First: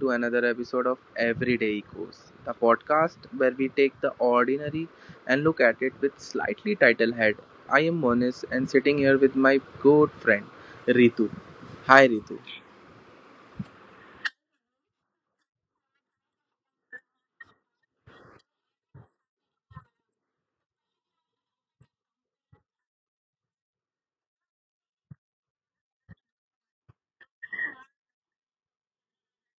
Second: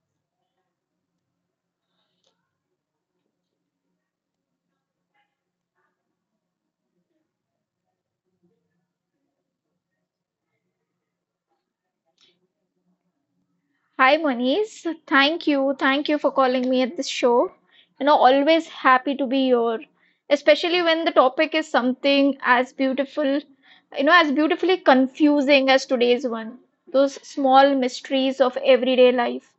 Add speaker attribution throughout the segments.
Speaker 1: to another episode of Everyday Ecos, the podcast where we take the ordinary and look at it with slightly title head. I am Monis, and sitting here with my good friend Ritu. Hi, Ritu.
Speaker 2: Hi, Manish. Thank you. Thank you for calling me at this show. You know, always happy to be here, especially when the topic is something as beautiful, you know, as beautifully confusing as today's one. Those small mysteries of everyday life.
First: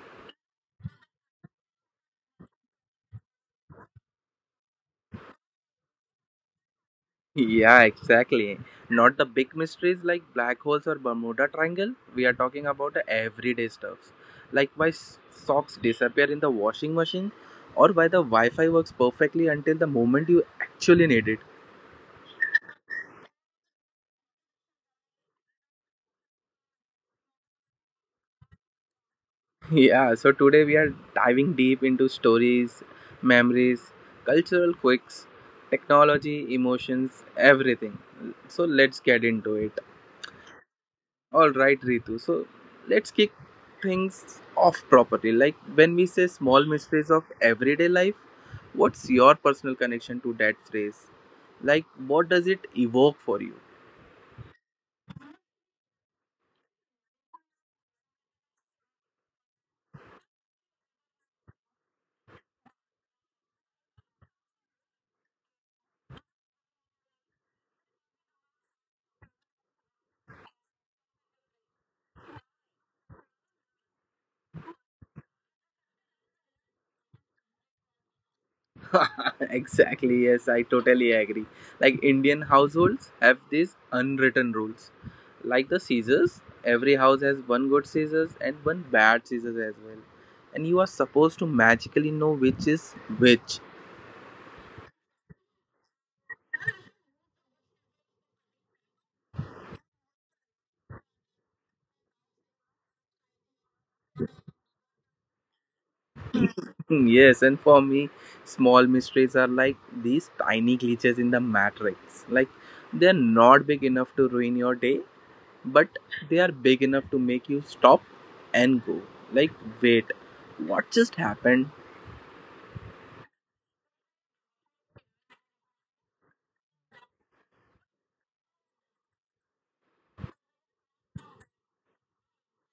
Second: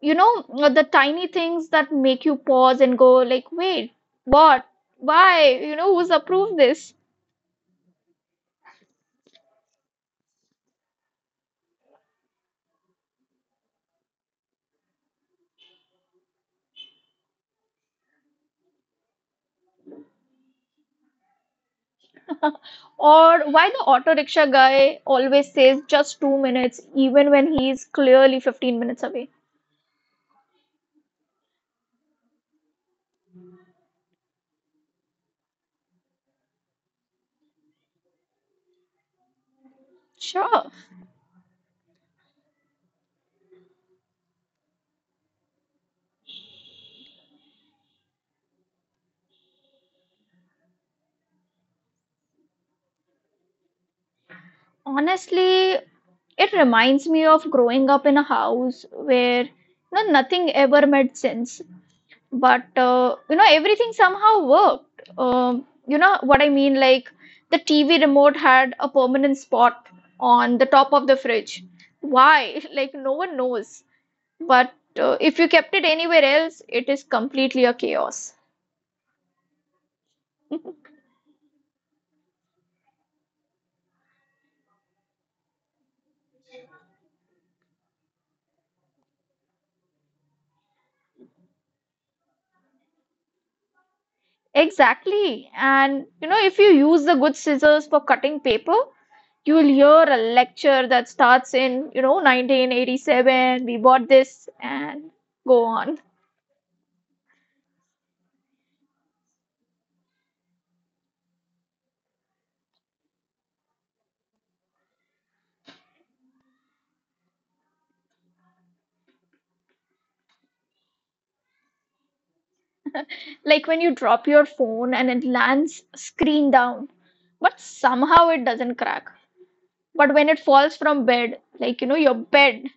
Speaker 2: You know, the tiny things that make you pause and go, like, wait, what? Why? You know, who's approved this?
Speaker 1: Yeah, exactly. Not the big mysteries like black holes or Bermuda Triangle. We are talking about the everyday stuffs, like why socks disappear in the washing machine, or why the Wi-Fi works perfectly until the moment you actually need it.
Speaker 2: Or why the auto rickshaw guy always says just 2 minutes, even when he's clearly 15 minutes away?
Speaker 1: Yeah, so today we are diving deep into stories, memories, cultural quirks, technology, emotions, everything. So let's get into it.
Speaker 2: Sure.
Speaker 1: All right, Ritu. So let's kick things off properly. Like when we say small mysteries of everyday life, what's your personal connection to that phrase? Like, what does it evoke for you?
Speaker 2: Honestly, it reminds me of growing up in a house where you know nothing ever made sense, but you know everything somehow worked. You know what I mean? Like the TV remote had a permanent spot on the top of the fridge. Why? Like no one knows. But if you kept it anywhere else, it is completely a chaos.
Speaker 1: Exactly, yes, I totally agree. Like Indian households have these unwritten rules. Like the scissors, every house has one good scissors and one bad scissors as well. And you are supposed to magically know which is which.
Speaker 2: Exactly. And you know, if you use the good scissors for cutting paper, you will hear a lecture that starts in, you know, 1987, we bought this, and go on.
Speaker 1: Yes, and for me, small mysteries are like these tiny glitches in the matrix. Like they're not big enough to ruin your day, but they are big enough to make you stop and go. Like, wait, what just happened?
Speaker 2: Like when you drop your phone and it lands screen down, but somehow it doesn't crack. But when it falls from bed, like, you know, your bed,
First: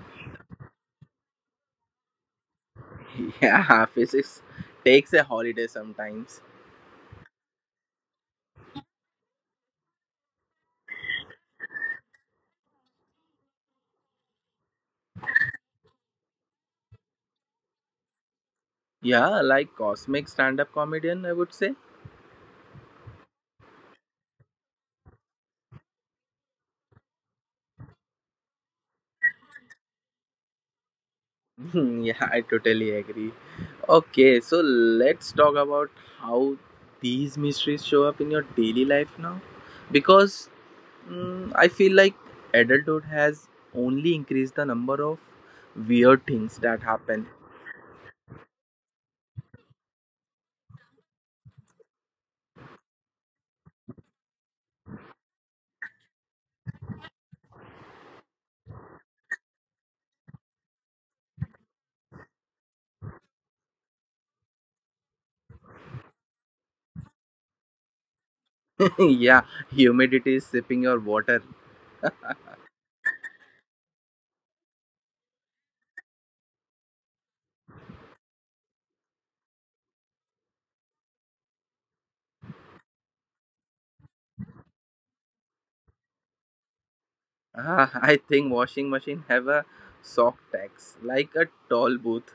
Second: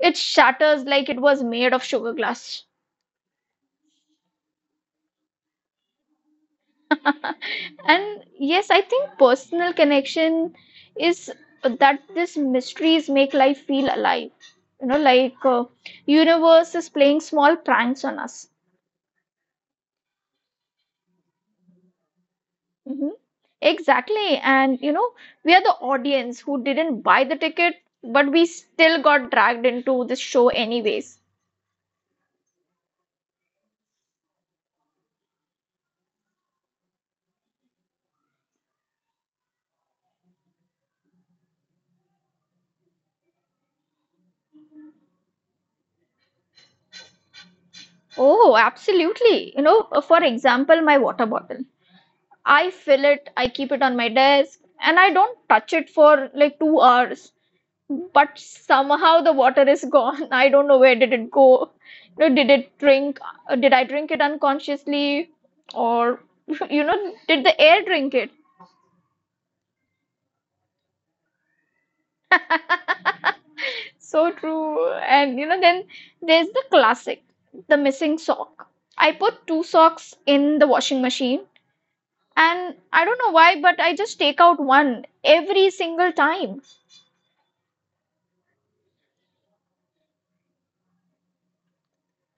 Speaker 2: it shatters like it was made of sugar glass.
Speaker 1: Yeah, physics takes a holiday sometimes.
Speaker 2: And yes, I think personal connection is that these mysteries make life feel alive. You know, like universe is playing small pranks on us.
Speaker 1: Yeah, like cosmic stand up comedian, I would say.
Speaker 2: Hmm. Exactly, and you know, we are the audience who didn't buy the ticket, but we still got dragged into this show anyways.
Speaker 1: Yeah, I totally agree. Okay, so let's talk about how these mysteries show up in your daily life now. Because I feel like adulthood has only increased the number of weird things that happen.
Speaker 2: Oh, absolutely. You know, for example, my water bottle. I fill it, I keep it on my desk, and I don't touch it for like 2 hours, but somehow the water is gone. I don't know where did it go. You know, did it drink? Did I drink it unconsciously, or you know, did the air drink it?
Speaker 1: Yeah, humidity is sipping your water.
Speaker 2: So true. And you know, then there's the classic, the missing sock. I put two socks in the washing machine, and I don't know why, but I just take out one every single time.
Speaker 1: Ah, I think washing machine have a sock tax, like a toll booth.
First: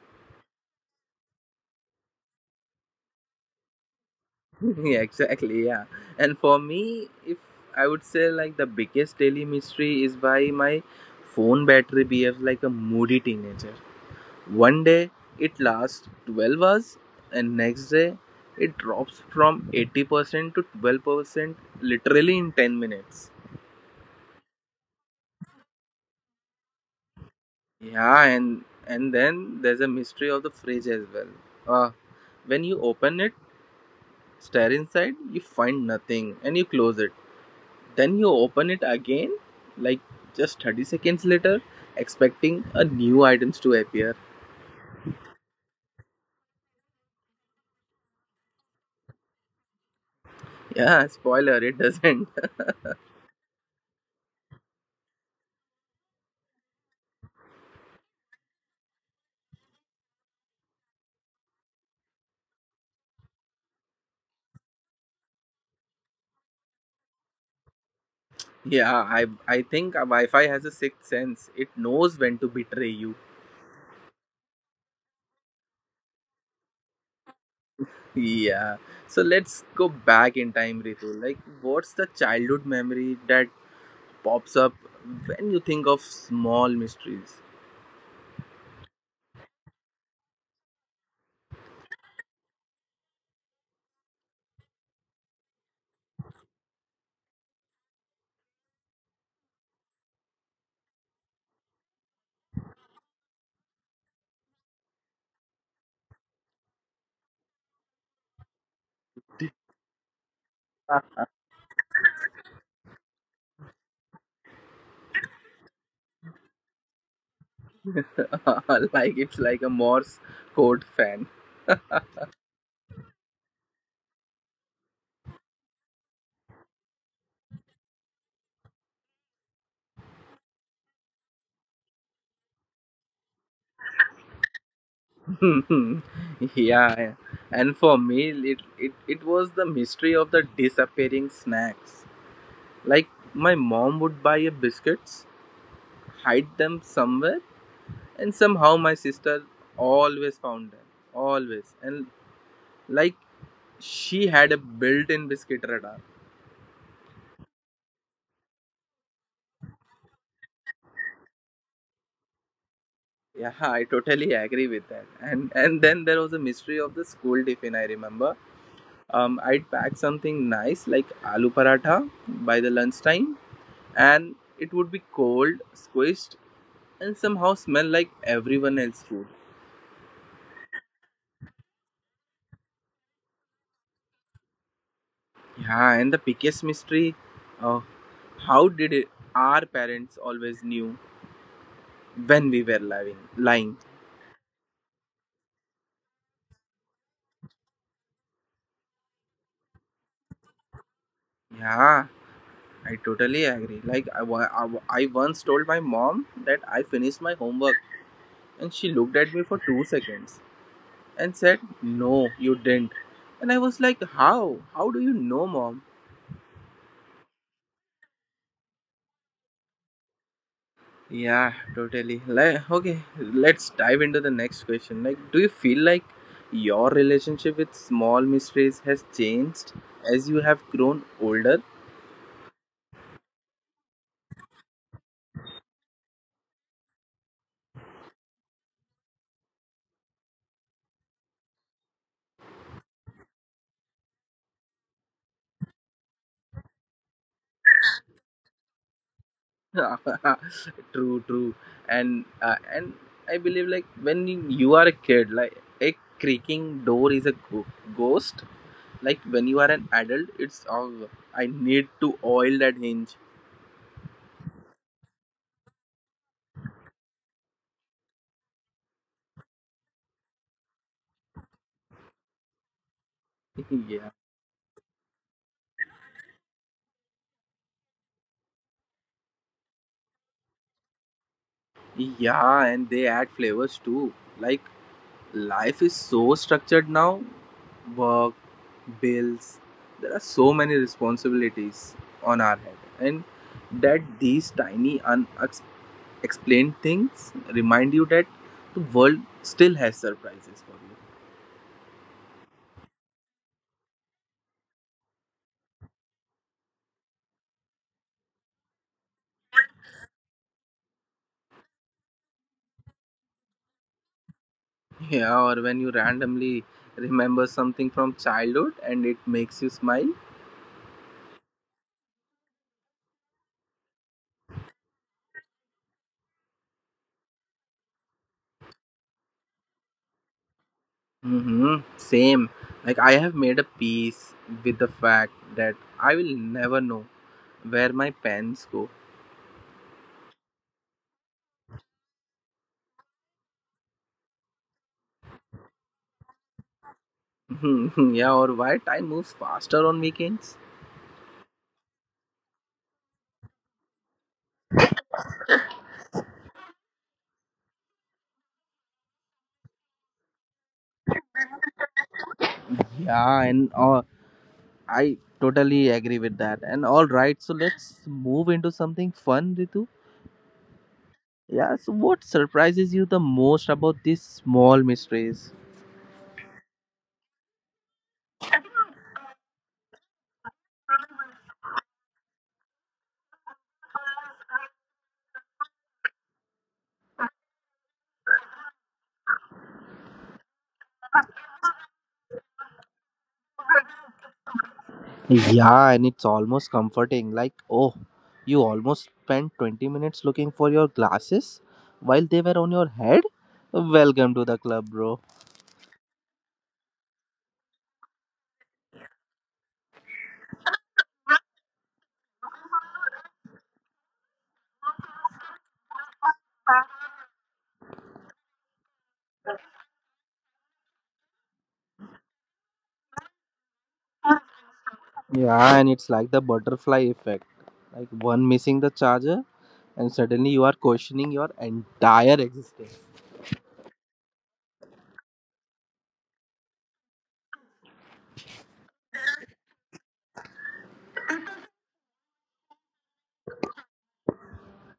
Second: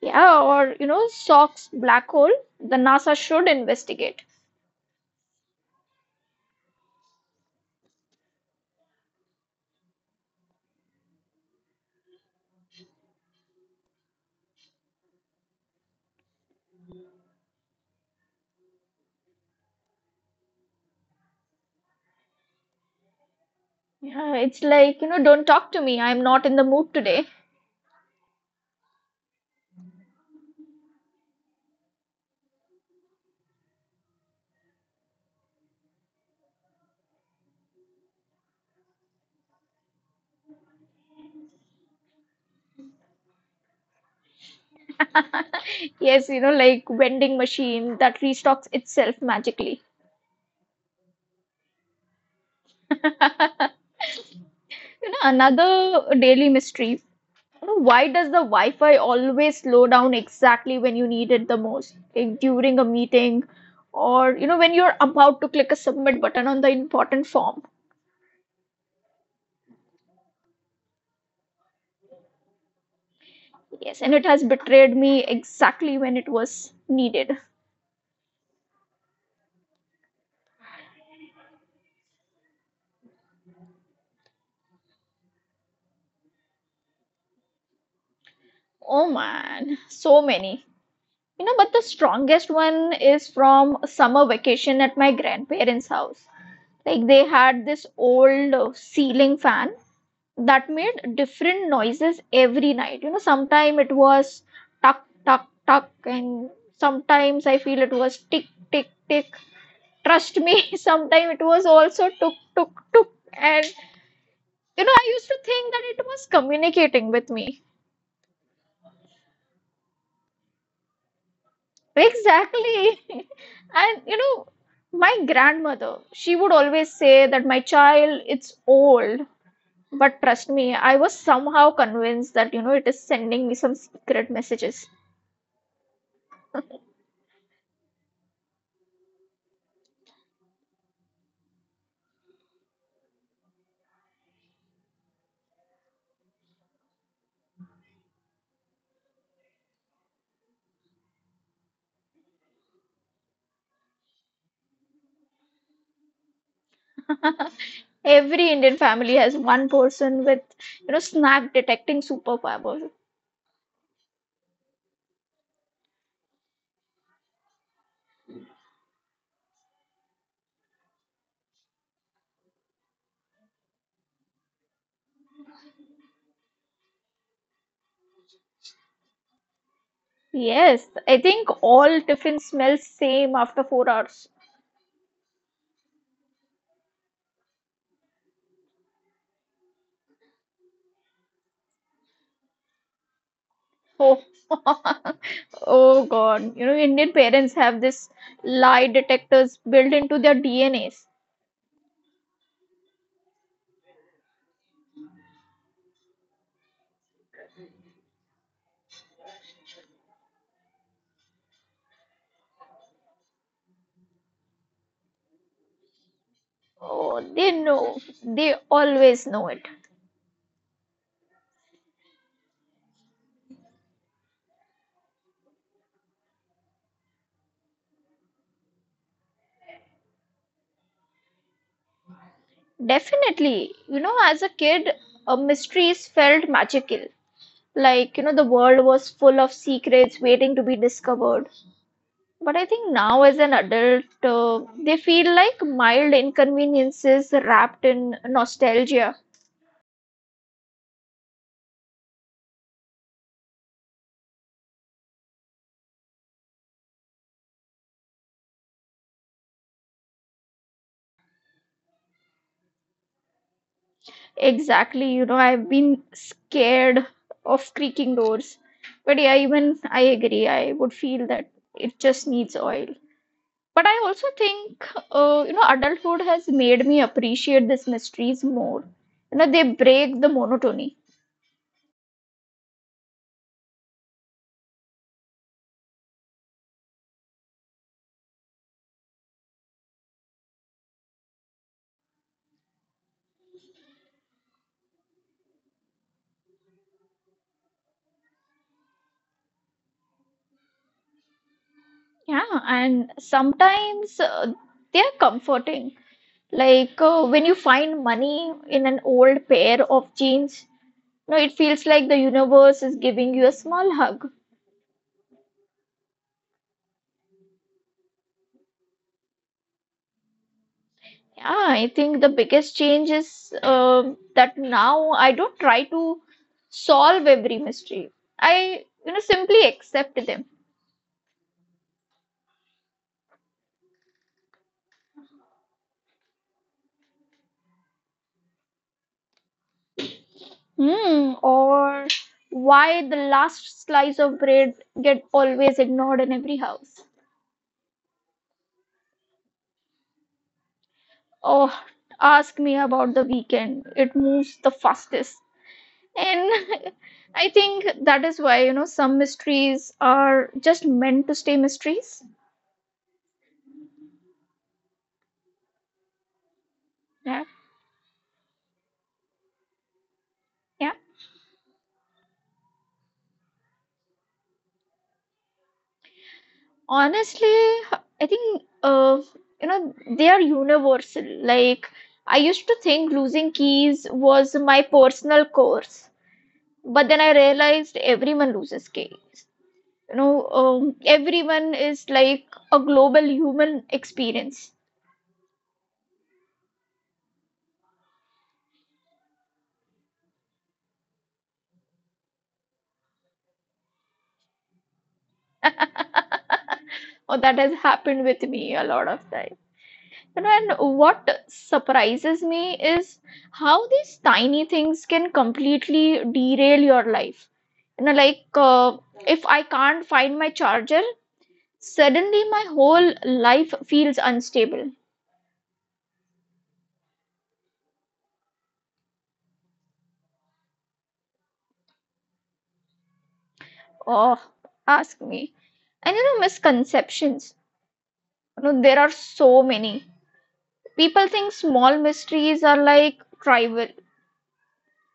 Speaker 2: Yeah, or you know, socks black hole. The NASA should investigate.
Speaker 1: Yeah, exactly. Yeah. And for me, if I would say like the biggest daily mystery is why my phone battery behaves like a moody teenager. One day it lasts 12 hours, and next day it drops from 80% to 12% literally in 10 minutes.
Speaker 2: Yeah, it's like, you know, don't talk to me. I'm not in the mood today.
Speaker 1: Yeah, and then there's a mystery of the fridge as well. Uh, when you open it, stare inside, you find nothing, and you close it. Then you open it again, like just 30 seconds later, expecting a new items to appear.
Speaker 2: Yes, you know, like vending machine that restocks itself magically.
Speaker 1: Yeah, spoiler, it doesn't.
Speaker 2: You know, another daily mystery. You know, why does the Wi-Fi always slow down exactly when you need it the most? Like during a meeting or, you know, when you're about to click a submit button on the important form.
Speaker 1: Yeah, I think a Wi-Fi has a sixth sense. It knows when to betray you.
Speaker 2: Yes, and it has betrayed me exactly when it was needed.
Speaker 1: Yeah. So let's go back in time, Ritu. Like, what's the childhood memory that pops up when you think of small mysteries?
Speaker 2: Oh man, so many. You know, but the strongest one is from a summer vacation at my grandparents' house. Like they had this old ceiling fan that made different noises every night. You know, sometimes it was tuck, tuck, tuck, and sometimes I feel it was tick, tick, tick. Trust me, sometimes it was also tuk, tuk, tuk. And you know, I used to think that it was communicating with me.
Speaker 1: Like it's like a Morse code fan.
Speaker 2: Exactly. And you know, my grandmother, she would always say that my child, it's old. But trust me, I was somehow convinced that, you know, it is sending me some secret messages.
Speaker 1: Yeah, and for me, it was the mystery of the disappearing snacks. Like, my mom would buy a biscuits, hide them somewhere, and somehow my sister always found them. Always. And, like, she had a built in biscuit radar.
Speaker 2: Every Indian family has one person with, you know, snack detecting superpower.
Speaker 1: Yeah, I totally agree with that. And then there was a mystery of the school tiffin. I remember, I'd pack something nice like aloo paratha by the lunchtime, and it would be cold, squished, and somehow smell like everyone else's food.
Speaker 2: Yes, I think all tiffin smells same after 4 hours.
Speaker 1: Yeah, and the biggest mystery uh, how did it, our parents always knew when we were lying?
Speaker 2: Oh, oh God. You know, Indian parents have this lie detectors built into their DNAs.
Speaker 1: Yeah, I totally agree. Like, I once told my mom that I finished my homework, and she looked at me for 2 seconds and said, No, you didn't. And I was like, How? How do you know, mom?
Speaker 2: Oh, they know. They always know it.
Speaker 1: Yeah, totally. Like, okay, let's dive into the next question. Like, do you feel like your relationship with small mysteries has changed as you have grown older?
Speaker 2: Definitely. You know, as a kid, mysteries felt magical. Like, you know, the world was full of secrets waiting to be discovered. But I think now, as an adult, they feel like mild inconveniences wrapped in nostalgia.
Speaker 1: True, true. And I believe like when you are a kid, like a creaking door is a ghost. Like when you are an adult, it's oh, I need to oil that hinge.
Speaker 2: Exactly. You know, I've been scared of creaking doors. But yeah, even I agree. I would feel that it just needs oil. But I
Speaker 1: Yeah,
Speaker 2: also think, you know, adulthood has made me appreciate these mysteries more. You know, they break the monotony.
Speaker 1: yeah, and they add flavors too. Like Life is so structured now work, bills, there are so many responsibilities on our head, and that these tiny unexplained things remind you that the world still has surprises for
Speaker 2: Yeah, and sometimes they are comforting. Like when you find money in an old pair of jeans, you know, it feels like the universe is giving you a small hug.
Speaker 1: you. Yeah, or when you randomly remember something from childhood and it makes you smile.
Speaker 2: Yeah, I think the biggest change is that now I don't try to solve every mystery. I, you know, simply accept them.
Speaker 1: Mm-hmm. Same. Like I have made a peace with the fact that I will never know where my pens go.
Speaker 2: Hmm, or why the last slice of bread get always ignored in every house.
Speaker 1: Hmm. Yeah, or why time moves faster on weekends?
Speaker 2: Oh, ask me about the weekend. It moves the fastest. And I think that is why, you know, some mysteries are just meant to stay mysteries.
Speaker 1: Yeah, and I totally agree with that. And all
Speaker 2: Yeah.
Speaker 1: right, so let's move into something fun, Ritu.
Speaker 2: Yeah.
Speaker 1: Yeah, so what surprises you the most about these small mysteries?
Speaker 2: Honestly, I think you know, they are universal. Like I used to think losing keys was my personal curse. But then I realized everyone loses case. You know, everyone is like a global human experience.
Speaker 1: Yeah, and it's almost comforting. Like, oh, you almost spent 20 minutes looking for your glasses while they were on your head? Welcome to the club, bro.
Speaker 2: Oh, that has happened with me a lot of time. You know, and what surprises me is how these tiny things can completely derail your life. You know, like if I can't find my charger, suddenly my whole life feels unstable.
Speaker 1: Yeah, and it's like the butterfly effect. Like one missing the charger, and suddenly you are questioning your entire existence.
Speaker 2: Oh, ask me. And you know, misconceptions. You know, there are so many. People think small mysteries are like trivial,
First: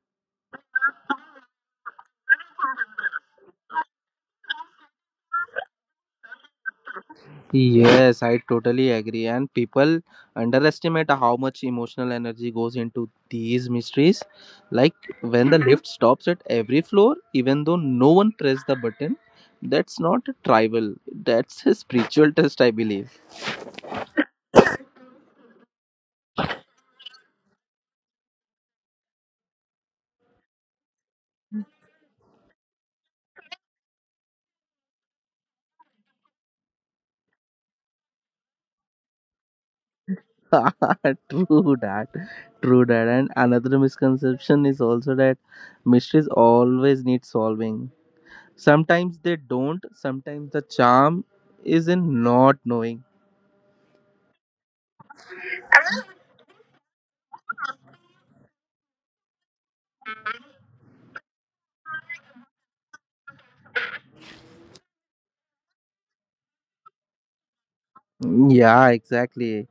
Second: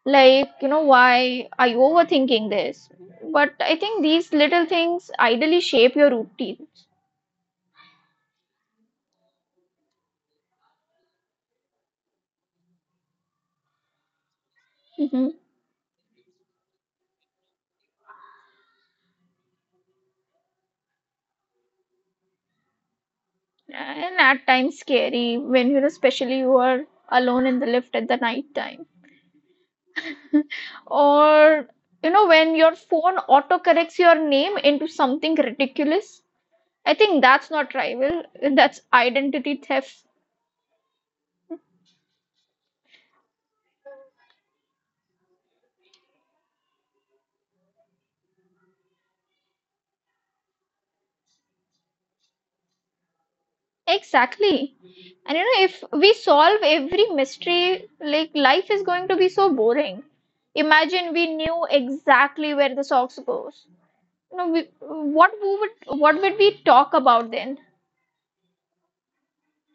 Speaker 2: like, you know, why are you overthinking this? But I think these little things ideally shape your routines.
Speaker 1: Yes, I totally agree. And people underestimate how much emotional energy goes into these mysteries. Like
Speaker 2: Hmm.
Speaker 1: when the lift stops at every floor, even though no one pressed the button, that's not a tribal, that's a spiritual test, I believe.
Speaker 2: And at times scary when, you know, especially you are alone in the lift at the night time. Or, you know, when your phone autocorrects your name into something ridiculous. I think that's not rival, that's identity theft.
Speaker 1: True that, true that. And another misconception is also that mysteries always need solving. Sometimes they don't. Sometimes the charm is in not knowing.
Speaker 2: Exactly. And you know, if we solve every mystery, like life is going to be so boring. Imagine we knew exactly where the socks goes. You know, we, what we would what would we talk about then?
Speaker 1: Yeah, exactly.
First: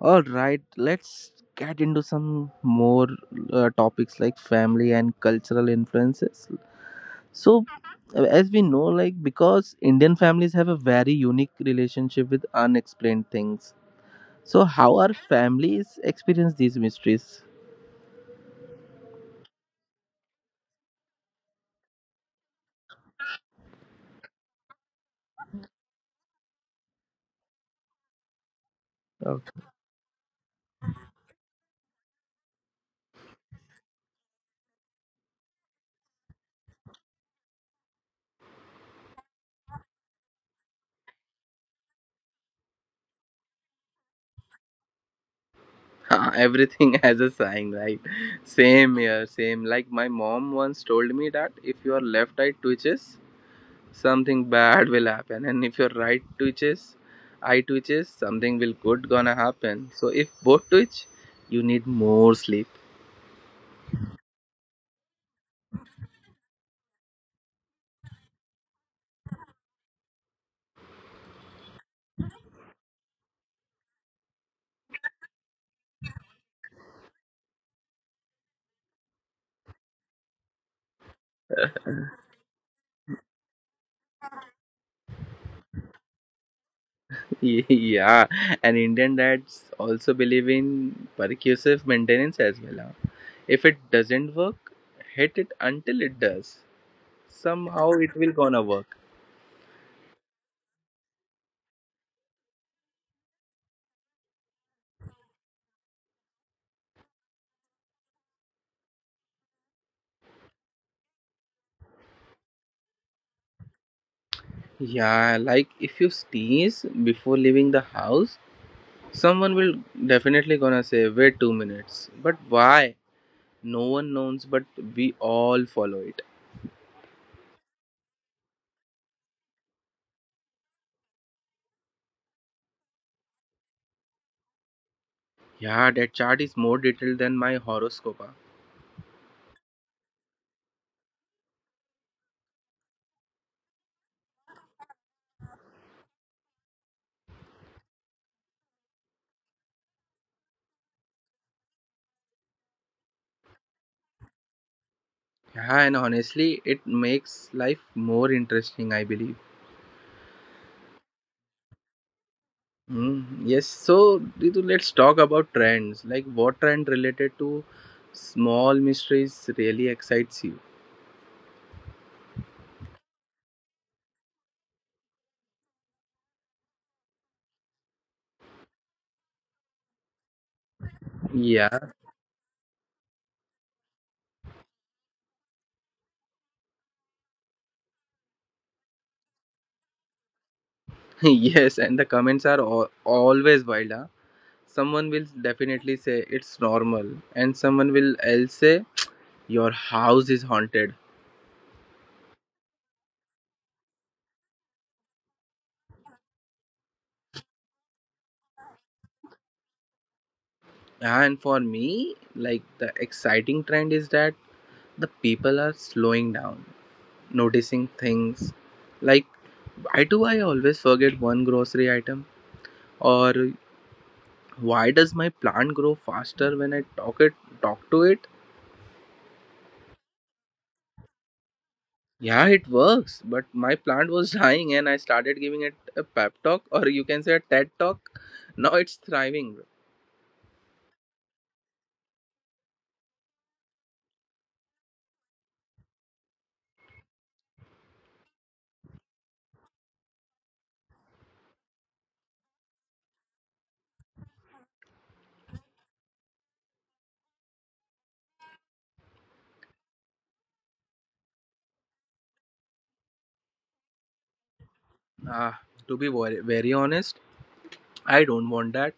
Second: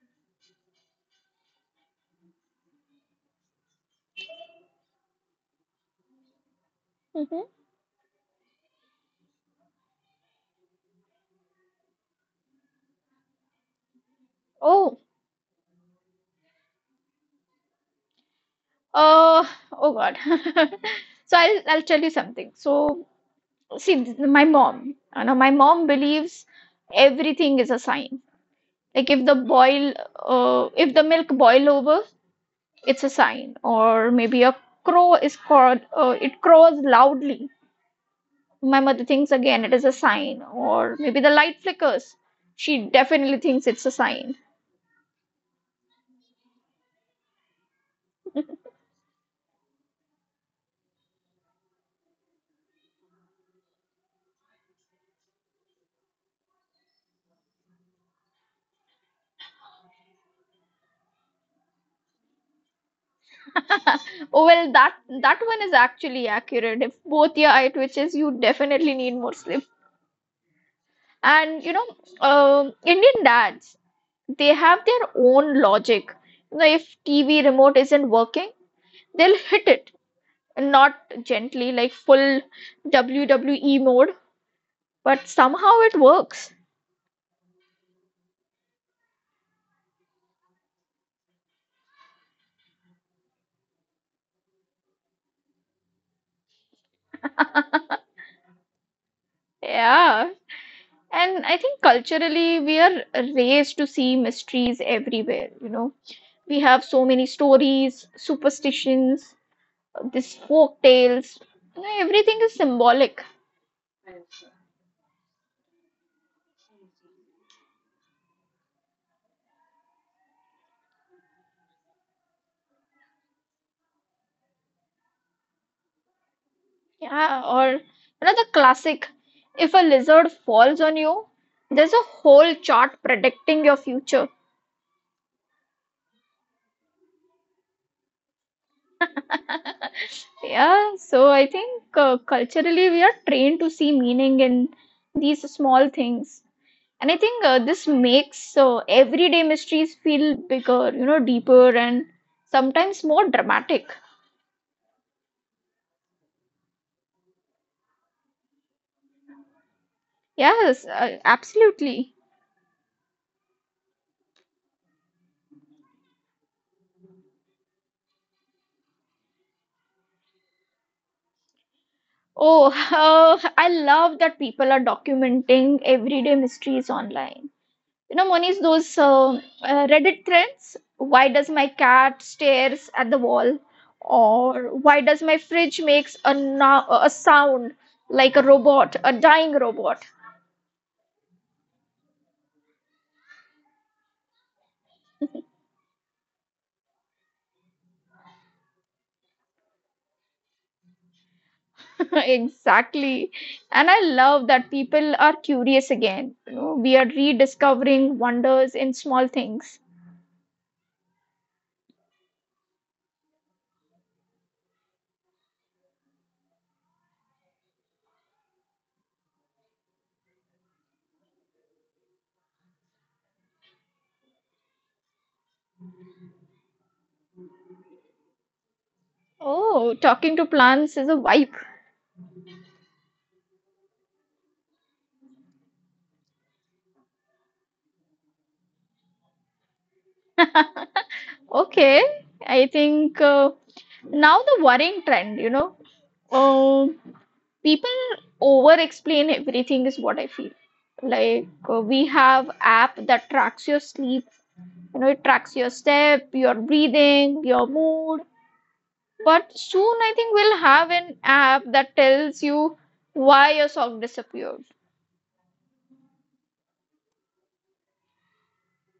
Speaker 1: All right, let's get into some more topics like family and cultural influences.
Speaker 2: Hmm
Speaker 1: So as we know, like, because Indian families have a very unique relationship with unexplained things. So, how
Speaker 2: Oh,
Speaker 1: our families experience these mysteries?
Speaker 2: uh, oh God. So I'll tell you something. So see, my mom, you know, my mom believes everything is a sign. Like if the
Speaker 1: Okay.
Speaker 2: boil, if the milk boil over, it's a sign. Or maybe a crow is called, it crows loudly, my mother thinks again it is a sign. Or maybe the light flickers, she definitely thinks it's a sign.
Speaker 1: Everything has a sign, right? Same here, same. Like my mom once told me that if your left eye twitches, something bad will happen, and if your right eye twitches, something will good gonna happen. So if both twitch, you need more sleep.
Speaker 2: Oh well, that that one is actually accurate. If both your eye twitches you definitely need more sleep. And you know, Indian dads, they have their own logic. You know, if TV remote isn't working, they'll hit it, not gently, like full WWE mode, but somehow it works.
Speaker 1: Yeah, and Indian dads also believe in percussive maintenance as well. Huh? If it doesn't work, hit it until it does. Somehow it will gonna work.
Speaker 2: Yeah. And I think culturally, we are raised to see mysteries everywhere, you know. We have so many stories, superstitions, these folk tales. You know, everything is symbolic.
Speaker 1: Yeah, like if you sneeze before leaving the house, someone will definitely gonna say wait 2 minutes. But why? No one knows, but we all follow it.
Speaker 2: Yeah. Or, another classic, if a lizard falls on you, there's a whole chart predicting your future.
Speaker 1: Yeah, that chart is more detailed than my horoscope.
Speaker 2: Yeah, so I think culturally we are trained to see meaning in these small things. And I think this makes everyday mysteries feel bigger, you know, deeper and sometimes more dramatic.
Speaker 1: Yeah, and honestly, it makes life more interesting, I believe.
Speaker 2: Yes, absolutely.
Speaker 1: Mm, yes, so Ritu, let's talk about trends. Like, what trend related to small mysteries really excites you?
Speaker 2: Oh, I love that people are documenting everyday mysteries online. You know, Moni's those Reddit threads. Why does my
Speaker 1: Yeah.
Speaker 2: cat stares at the wall? Or why does my fridge makes a, a sound like a robot, a dying robot?
Speaker 1: Yes, and the comments are always wild. Huh? Someone will definitely say it's normal, and someone will else say your house is haunted.
Speaker 2: Exactly. And I love that people are curious again. You know, we are rediscovering wonders in small things.
Speaker 1: Yeah, and for me, like the exciting trend is that the people are slowing down, noticing things. Like, why do I always forget one grocery item? Or why does my plant grow faster when I talk to it?
Speaker 2: Oh, talking to plants is a vibe.
Speaker 1: Yeah, it works. But my plant was dying and I started giving it a pep talk or you can say a TED talk. Now it's thriving.
Speaker 2: Okay. I think now the worrying trend, you know, um, people over explain everything is what I feel. Like we have app that tracks your sleep, you know, it tracks your step, your breathing, your mood. But soon I think we'll have an app that tells you why your song disappeared.
Speaker 1: Ah, to be very, very honest, I don't want that.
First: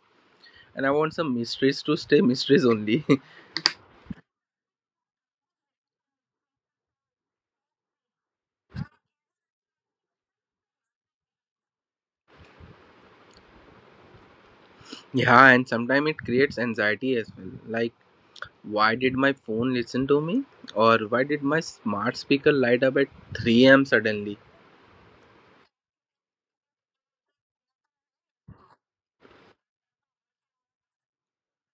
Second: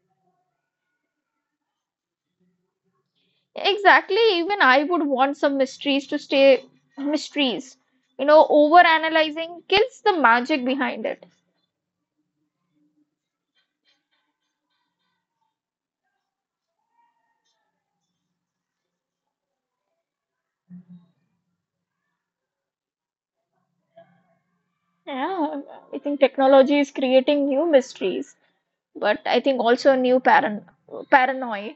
Speaker 1: And I want some mysteries to stay mysteries only.
Speaker 2: Exactly, even I would want some mysteries to stay mysteries. You know, over analyzing kills the magic behind it.
Speaker 1: Yeah, and sometimes it creates anxiety as well. Like, why did my phone listen to me? Or why did my smart speaker light up at 3 a.m. suddenly?
Speaker 2: Yeah, I think technology is creating new mysteries, but I think also new paranoia.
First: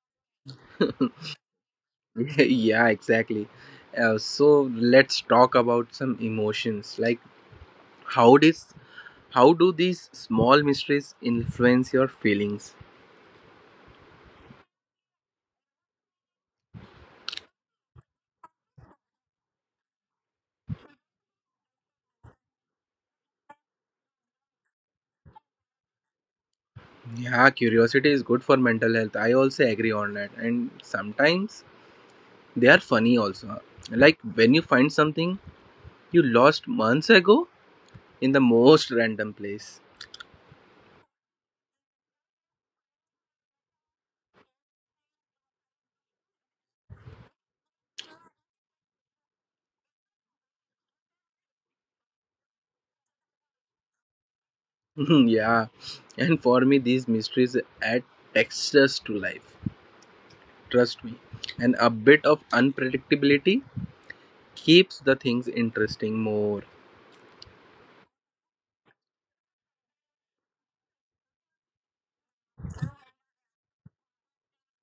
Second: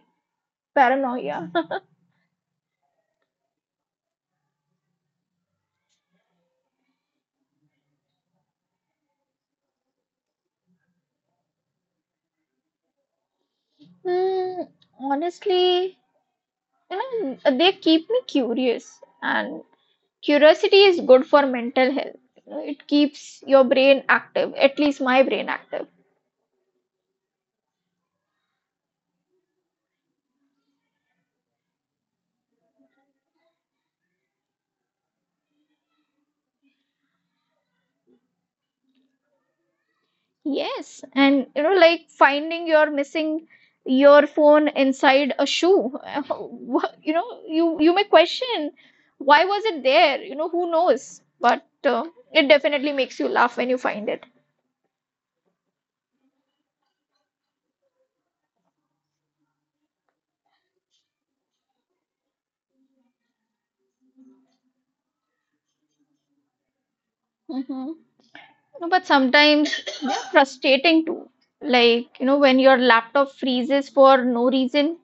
Speaker 2: Paranoia.
Speaker 1: Yeah, exactly. So let's talk about some emotions. Like, how did How do these small mysteries influence your feelings?
Speaker 2: Hmm, honestly, you know, they keep me curious and curiosity is good for mental health. You know, it keeps your brain active, at least my brain active.
Speaker 1: Yeah, curiosity is good for mental health. I also agree on that. And sometimes they are funny also. Like when you find something you lost months ago in the most random place.
Speaker 2: Yes, and you know, like finding your missing your phone inside a shoe. You know, you may question why was it there? You know, who knows? But it definitely makes you laugh when you find it.
Speaker 1: Yeah. And for me, these mysteries add textures to life. Trust me. And a bit of unpredictability keeps the things interesting more.
Speaker 2: Mm-hmm. No, but sometimes yeah, frustrating too. Like, you know, when your laptop freezes for no reason,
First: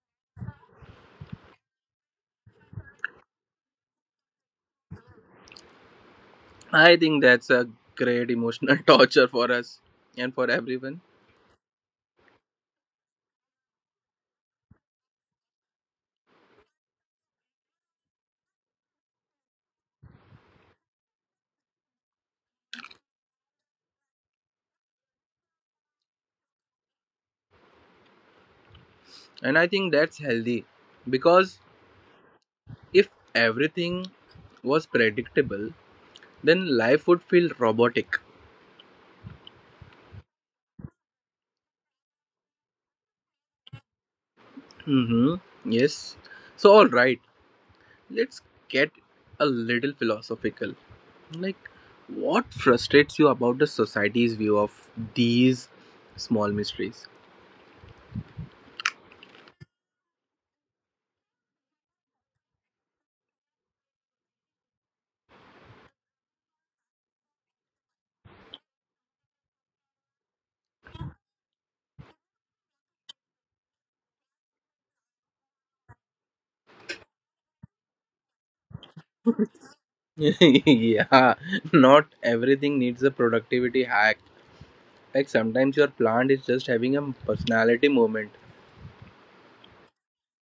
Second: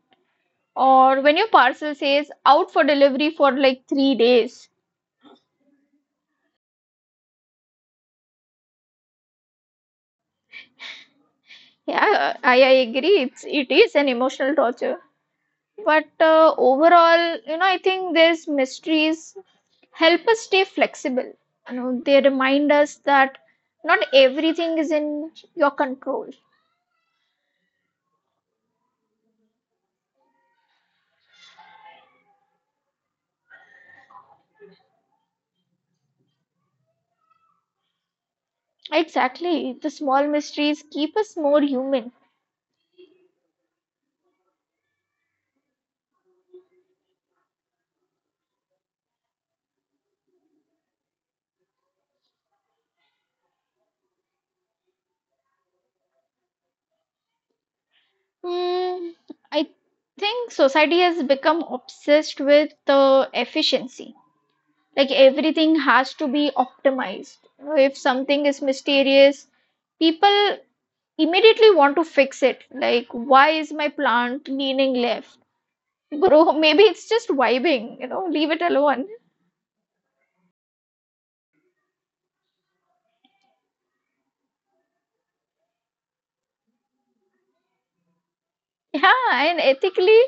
Speaker 2: or when your parcel says out for delivery for like 3 days.
Speaker 1: I think that's a great emotional torture for us and for everyone.
Speaker 2: Yeah, I agree, it is an emotional torture, but overall, you know, I think these mysteries help us stay flexible. You know, they remind us that not everything is in your control.
Speaker 1: And I think that's healthy, because if everything was predictable, then life would feel robotic.
Speaker 2: Exactly, the small mysteries keep us more human.
Speaker 1: Mm-hmm. Yes, so all right, let's get a little philosophical. Like, what frustrates you about the society's view of these small mysteries?
Speaker 2: Hmm. I think society has become obsessed with efficiency. Like everything has to be optimized. You know, if something is mysterious, people immediately want to fix it. Like, why is my plant leaning left? Bro, maybe it's just vibing, you know, leave it alone.
Speaker 1: Yeah, not everything needs a productivity hack. Like, sometimes your plant is just having a personality moment.
Speaker 2: Yeah, and ethically,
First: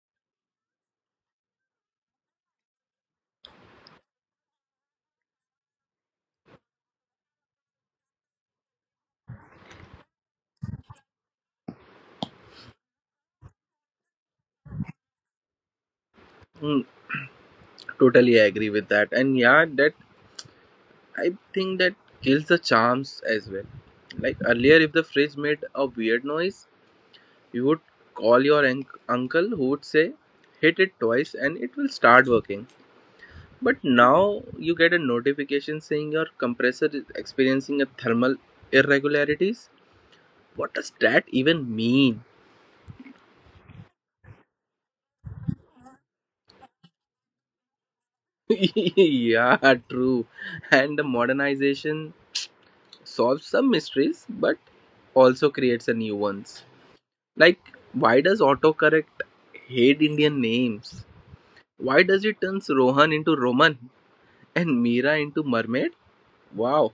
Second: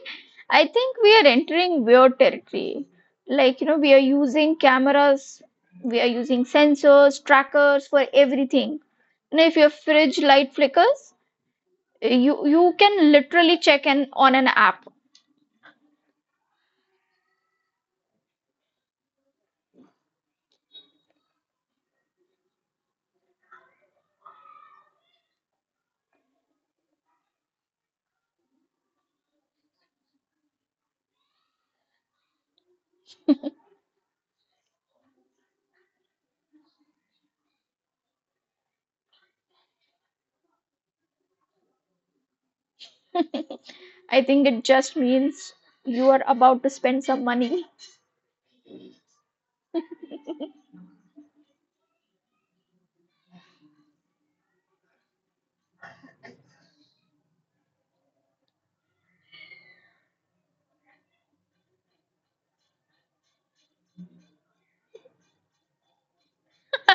Speaker 2: I think we are entering weird territory. Like, you know, we are using cameras, we are using sensors, trackers for everything. You know, if your fridge light flickers, you can literally check in on an app.
Speaker 1: Mm, totally agree with that. And yeah, I think that kills the charms as well. Like earlier, if the fridge made a weird noise, you would call your uncle who would say, hit it twice and it will start working. But now you get a notification saying your compressor is experiencing a thermal irregularities. What does that even mean?
Speaker 2: I think it just means you are about to spend some money.
Speaker 1: Yeah, true. And the modernization solves some mysteries but also creates a new ones. Like, why does autocorrect hate Indian names? Why does it turns Rohan into Roman and Meera into mermaid? Wow,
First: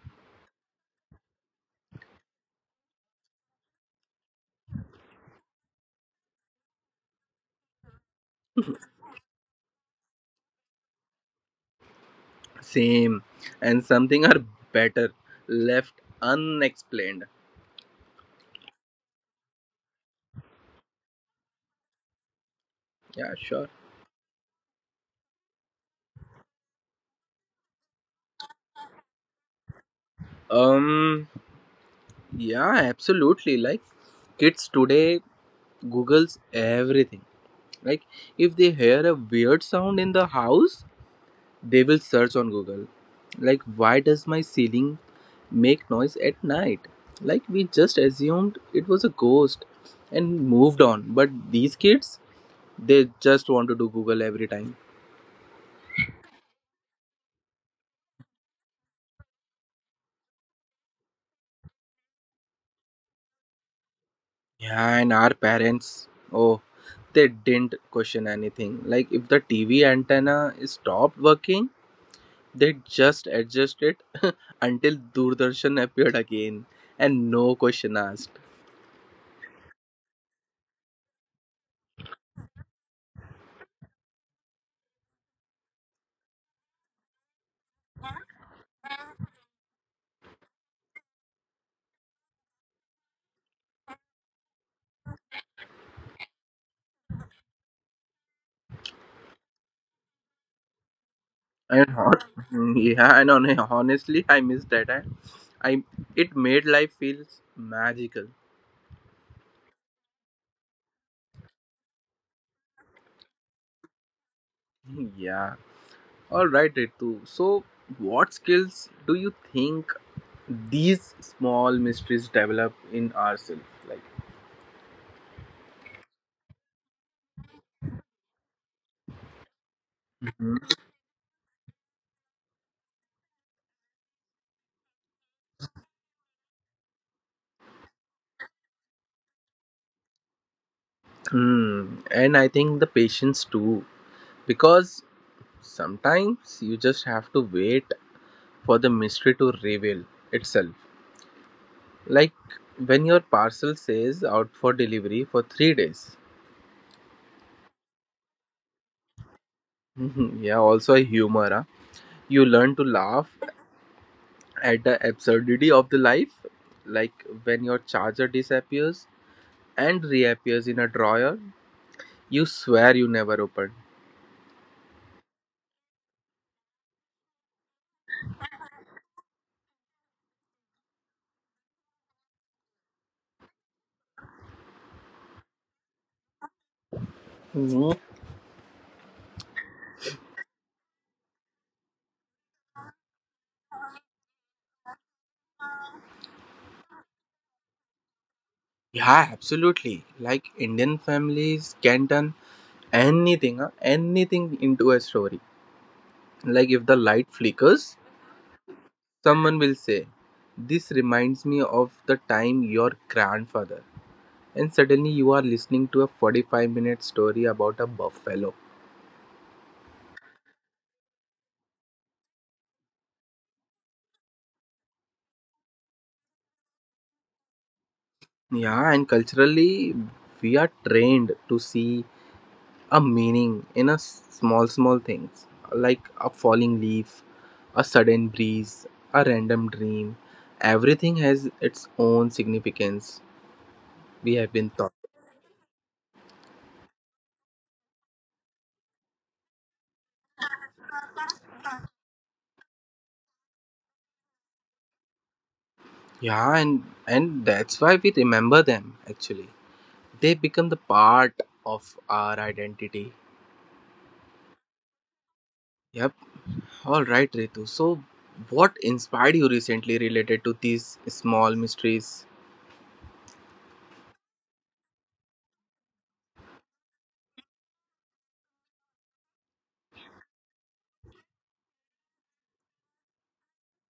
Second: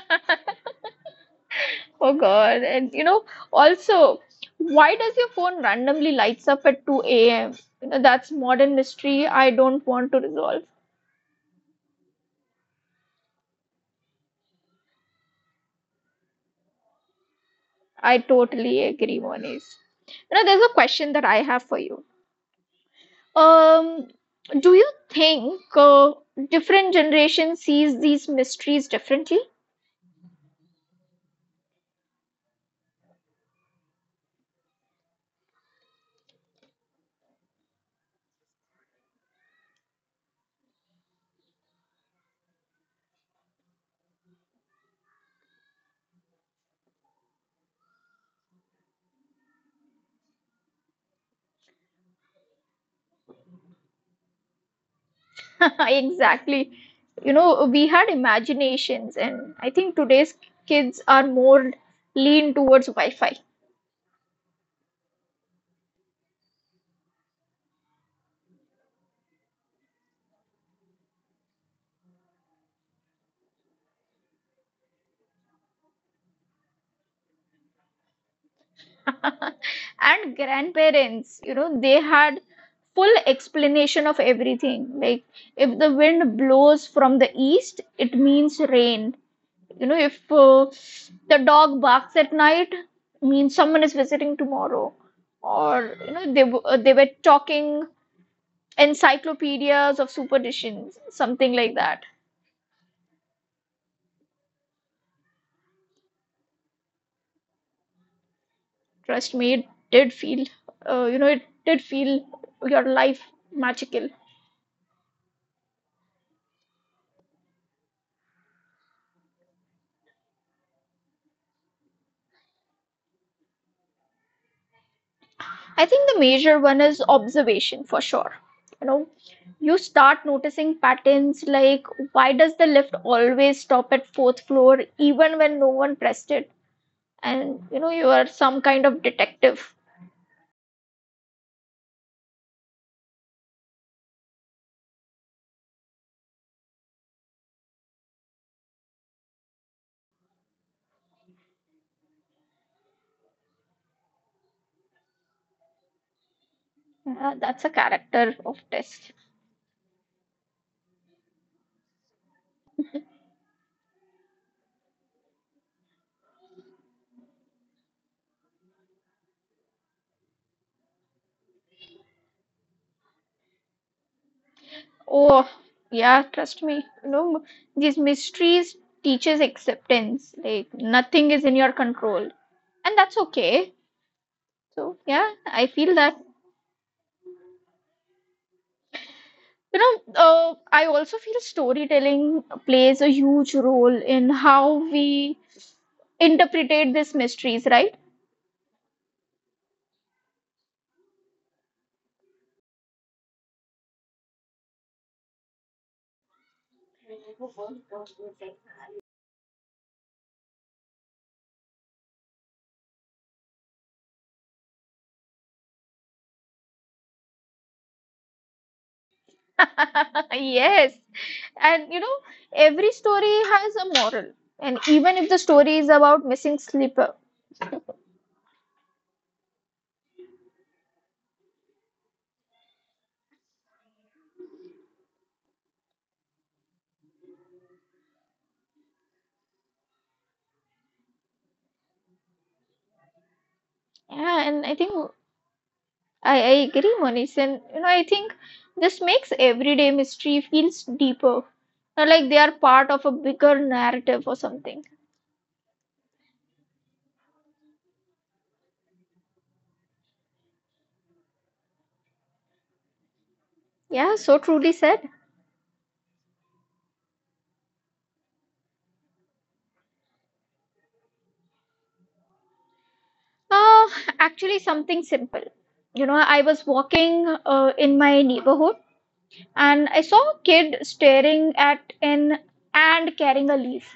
Speaker 2: Oh God. And you know, also, why does your phone randomly lights up at 2 a.m.? You know, that's modern mystery I don't want to resolve.
Speaker 1: same. And something are better left unexplained.
Speaker 2: I totally agree, Moniz. You know, there's a question that I have for you.
Speaker 1: Yeah, sure.
Speaker 2: Um, do you think different generation sees these mysteries differently?
Speaker 1: Um, yeah, absolutely. Like, kids today Googles everything. Like, if they hear a weird sound in the house, they will search on Google. Like, why does my ceiling make noise at night? Like we just assumed it was a ghost and moved on. But these kids, they just want to do Google every time.
Speaker 2: Exactly. You know, we had imaginations, and I think today's kids are more lean towards Wi-Fi.
Speaker 1: Yeah, and our parents, oh, they didn't question anything. Like if the TV antenna stopped working, they just adjusted it until Doordarshan appeared again and no question asked.
Speaker 2: And grandparents, you know, they had full explanation of everything. Like, if the wind blows from the east, it means rain. You know, if the dog barks at night, means someone is visiting tomorrow. Or, you know, they were talking. Encyclopedias of superstitions, something like
Speaker 1: And
Speaker 2: that.
Speaker 1: hot? Yeah, and honestly, I miss that. I It made life feels magical.
Speaker 2: Trust me, it did feel, you know, it did feel your life magical.
Speaker 1: Yeah, all right, Ritu. So, what skills do you think these small mysteries develop in ourselves? Like,
Speaker 2: I think the major one is observation for sure. You know, you start noticing patterns like why does the lift always stop at fourth floor even when no one pressed it? And you know, you are some kind of detective.
Speaker 1: hmm. And I think the patience too, because sometimes you just have to wait for the mystery to reveal itself. Like when your parcel says out for delivery for 3 days.
Speaker 2: That's a character of test.
Speaker 1: Yeah, also a humor. Huh? You learn to laugh at the absurdity of the life, like when your charger disappears and reappears in a drawer you swear you never opened.
Speaker 2: Oh, yeah, trust me. You know, these mysteries teaches acceptance. Like nothing is in your control, and that's okay. So yeah, I feel that.
Speaker 1: Mhm.
Speaker 2: You know, I also feel storytelling plays a huge role in how we interpretate these mysteries, right?
Speaker 1: Yeah, absolutely. Like Indian families can turn anything, huh, anything into a story. Like if the light flickers, someone will say, This reminds me of the time your grandfather. And suddenly you are listening to a 45-minute story about a buffalo.
Speaker 2: Yes. And you know, every story has a moral. And even if the story is about missing slipper,
Speaker 1: Yeah, and culturally, we are trained to see a meaning in a small small things, like a falling leaf, a sudden breeze, a random dream, everything has its own significance. We
Speaker 2: yeah,
Speaker 1: have
Speaker 2: and I
Speaker 1: been
Speaker 2: think
Speaker 1: taught.
Speaker 2: I agree, Monish, and you know, I think this makes everyday mystery feels deeper. Not like they are part of a bigger narrative or something.
Speaker 1: Yeah, and that's why we remember them actually. They become the part of our identity.
Speaker 2: Yeah, so truly said.
Speaker 1: Yep. All right, Ritu. So, what inspired you recently related to these small mysteries?
Speaker 2: Uh, Actually, something simple. You know, I was walking in my neighborhood and I saw a kid staring at an ant carrying a leaf.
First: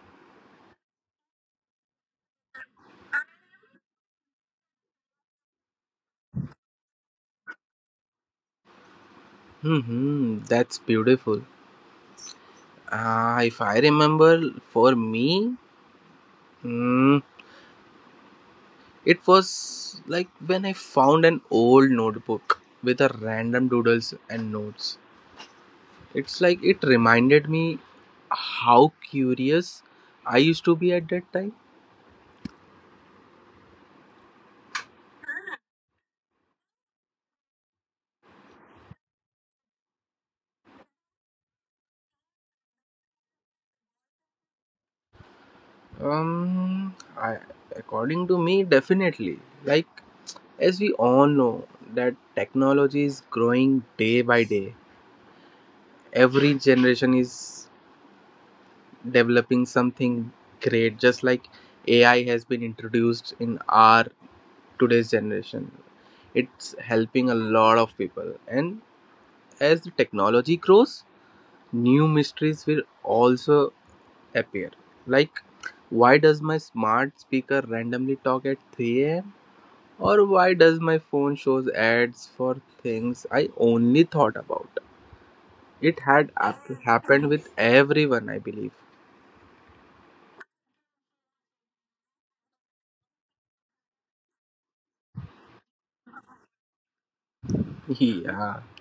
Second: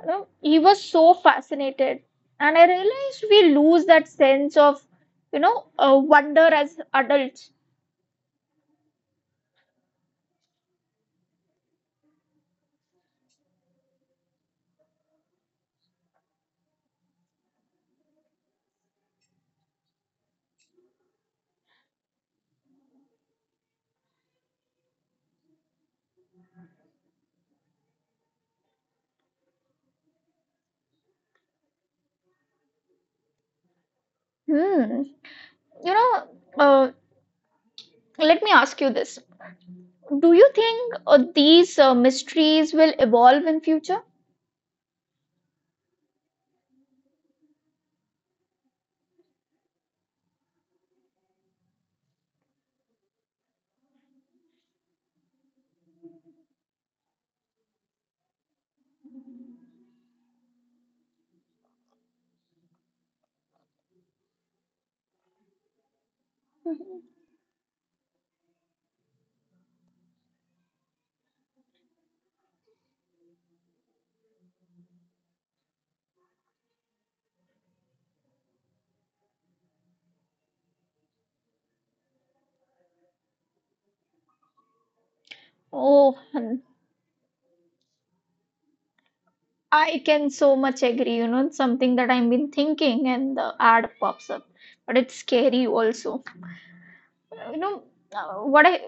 Speaker 2: You know, he was so fascinated, and I realized we lose that sense of, you know, wonder as adults.
Speaker 1: Hmm, that's beautiful. Ah, if I remember, for me, Mm, it was like when I found an old notebook with a random doodles and notes. It's like it reminded me how curious I used to be at that time.
Speaker 2: Hmm. You know, uh, let me ask you this. Do you think these mysteries will evolve in future?
Speaker 1: Um, I, According to me, definitely. Like as we all know that technology is growing day by day. Every generation is developing something great. Just like AI has been introduced in our today's generation. It's helping a lot of people. And as the technology grows, new mysteries will also appear. Like, why does my smart speaker randomly talk at 3 a.m.? Or why does my phone shows ads for things I only thought about? It
Speaker 2: Oh,
Speaker 1: had
Speaker 2: hun,
Speaker 1: happened with everyone, I believe.
Speaker 2: I can so much agree. You know, it's something that I've been thinking, and the ad pops up, but it's scary also. You know, what
Speaker 1: Yeah.
Speaker 2: I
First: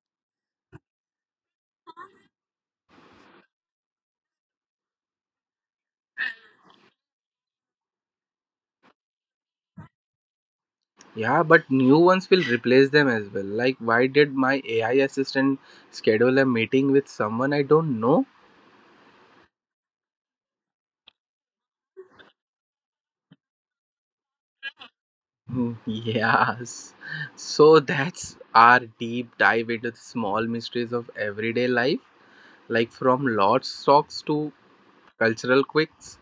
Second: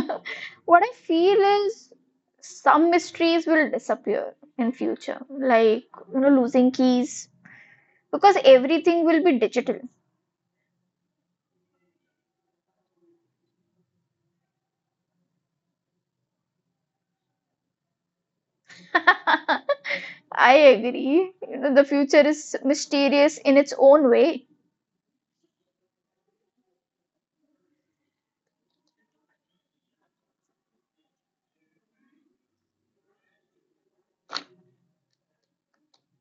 Speaker 2: what I feel is some mysteries will disappear in future, like you know, losing keys because everything will be digital.
Speaker 1: Yeah, but new ones will replace them as well. Like, why did my AI assistant schedule a meeting with someone I don't know?
Speaker 2: I agree. You know, the future is mysterious in its own way.
Speaker 1: Yes. So that's our deep dive into the small mysteries of everyday life, like from lot stocks to cultural quirks,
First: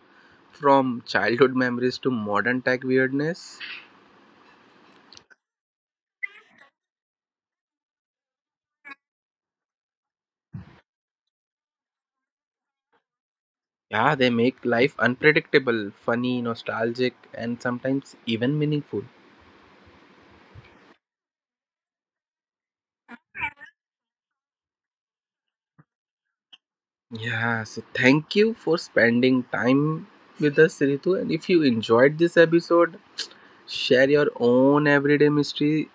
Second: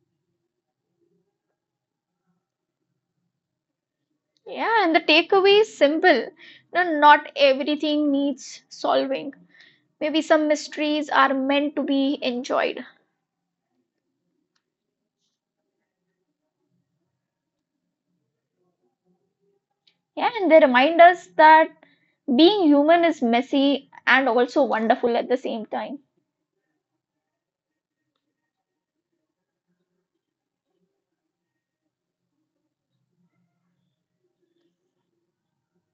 Speaker 1: from childhood memories to modern tech weirdness.
Speaker 2: Yeah, and the takeaway is simple. No, not everything needs solving. Maybe some mysteries are meant to be enjoyed.
Speaker 1: Yeah, they make life unpredictable, funny, nostalgic, and sometimes even meaningful.
Speaker 2: Yeah, and they remind us that being human is messy and also wonderful at the same time.
Speaker 1: Yeah, so thank you for spending time with us, Ritu. And if you enjoyed this episode, share your own everyday mystery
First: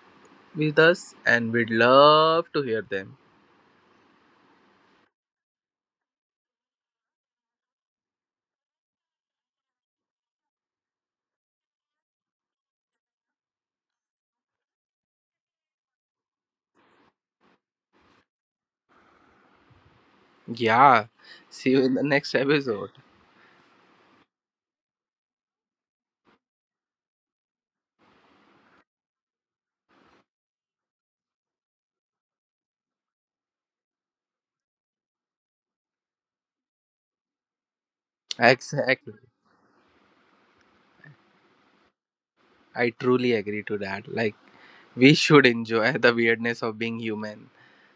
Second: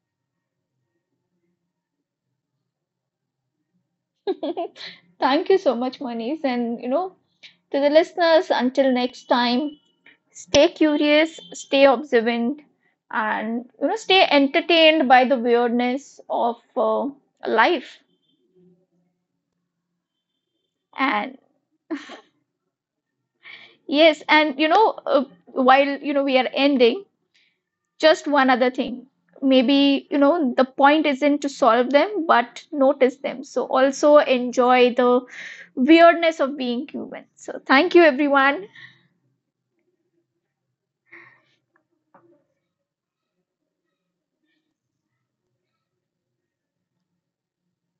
Speaker 1: with us, and we'd love to hear them.
Speaker 2: Thank you so much, Manish. And, you know, to the listeners, until next time, stay curious, stay observant, and you know, stay entertained by the weirdness of life.
Speaker 1: Yeah,
Speaker 2: And
Speaker 1: see you in the next episode.
Speaker 2: yes, and you know, while you know we are ending, just one other thing. Maybe you know the point isn't to solve them, but notice them. So also enjoy the weirdness of being human. So thank you, everyone.
Speaker 1: Exactly. I truly agree to that. Like, we should enjoy the weirdness of being human.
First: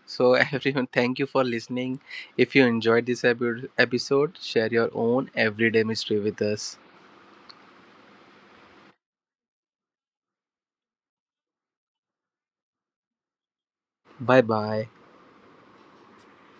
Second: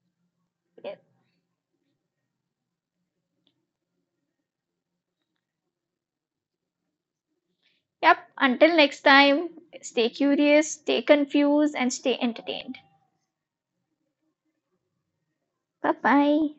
Speaker 1: So, everyone, thank you for listening. If you enjoyed this episode, share your own everyday mystery with us.
Speaker 2: Yep. Until next time, stay curious, stay confused, and stay entertained.
Speaker 1: Bye bye.
Speaker 2: Bye bye.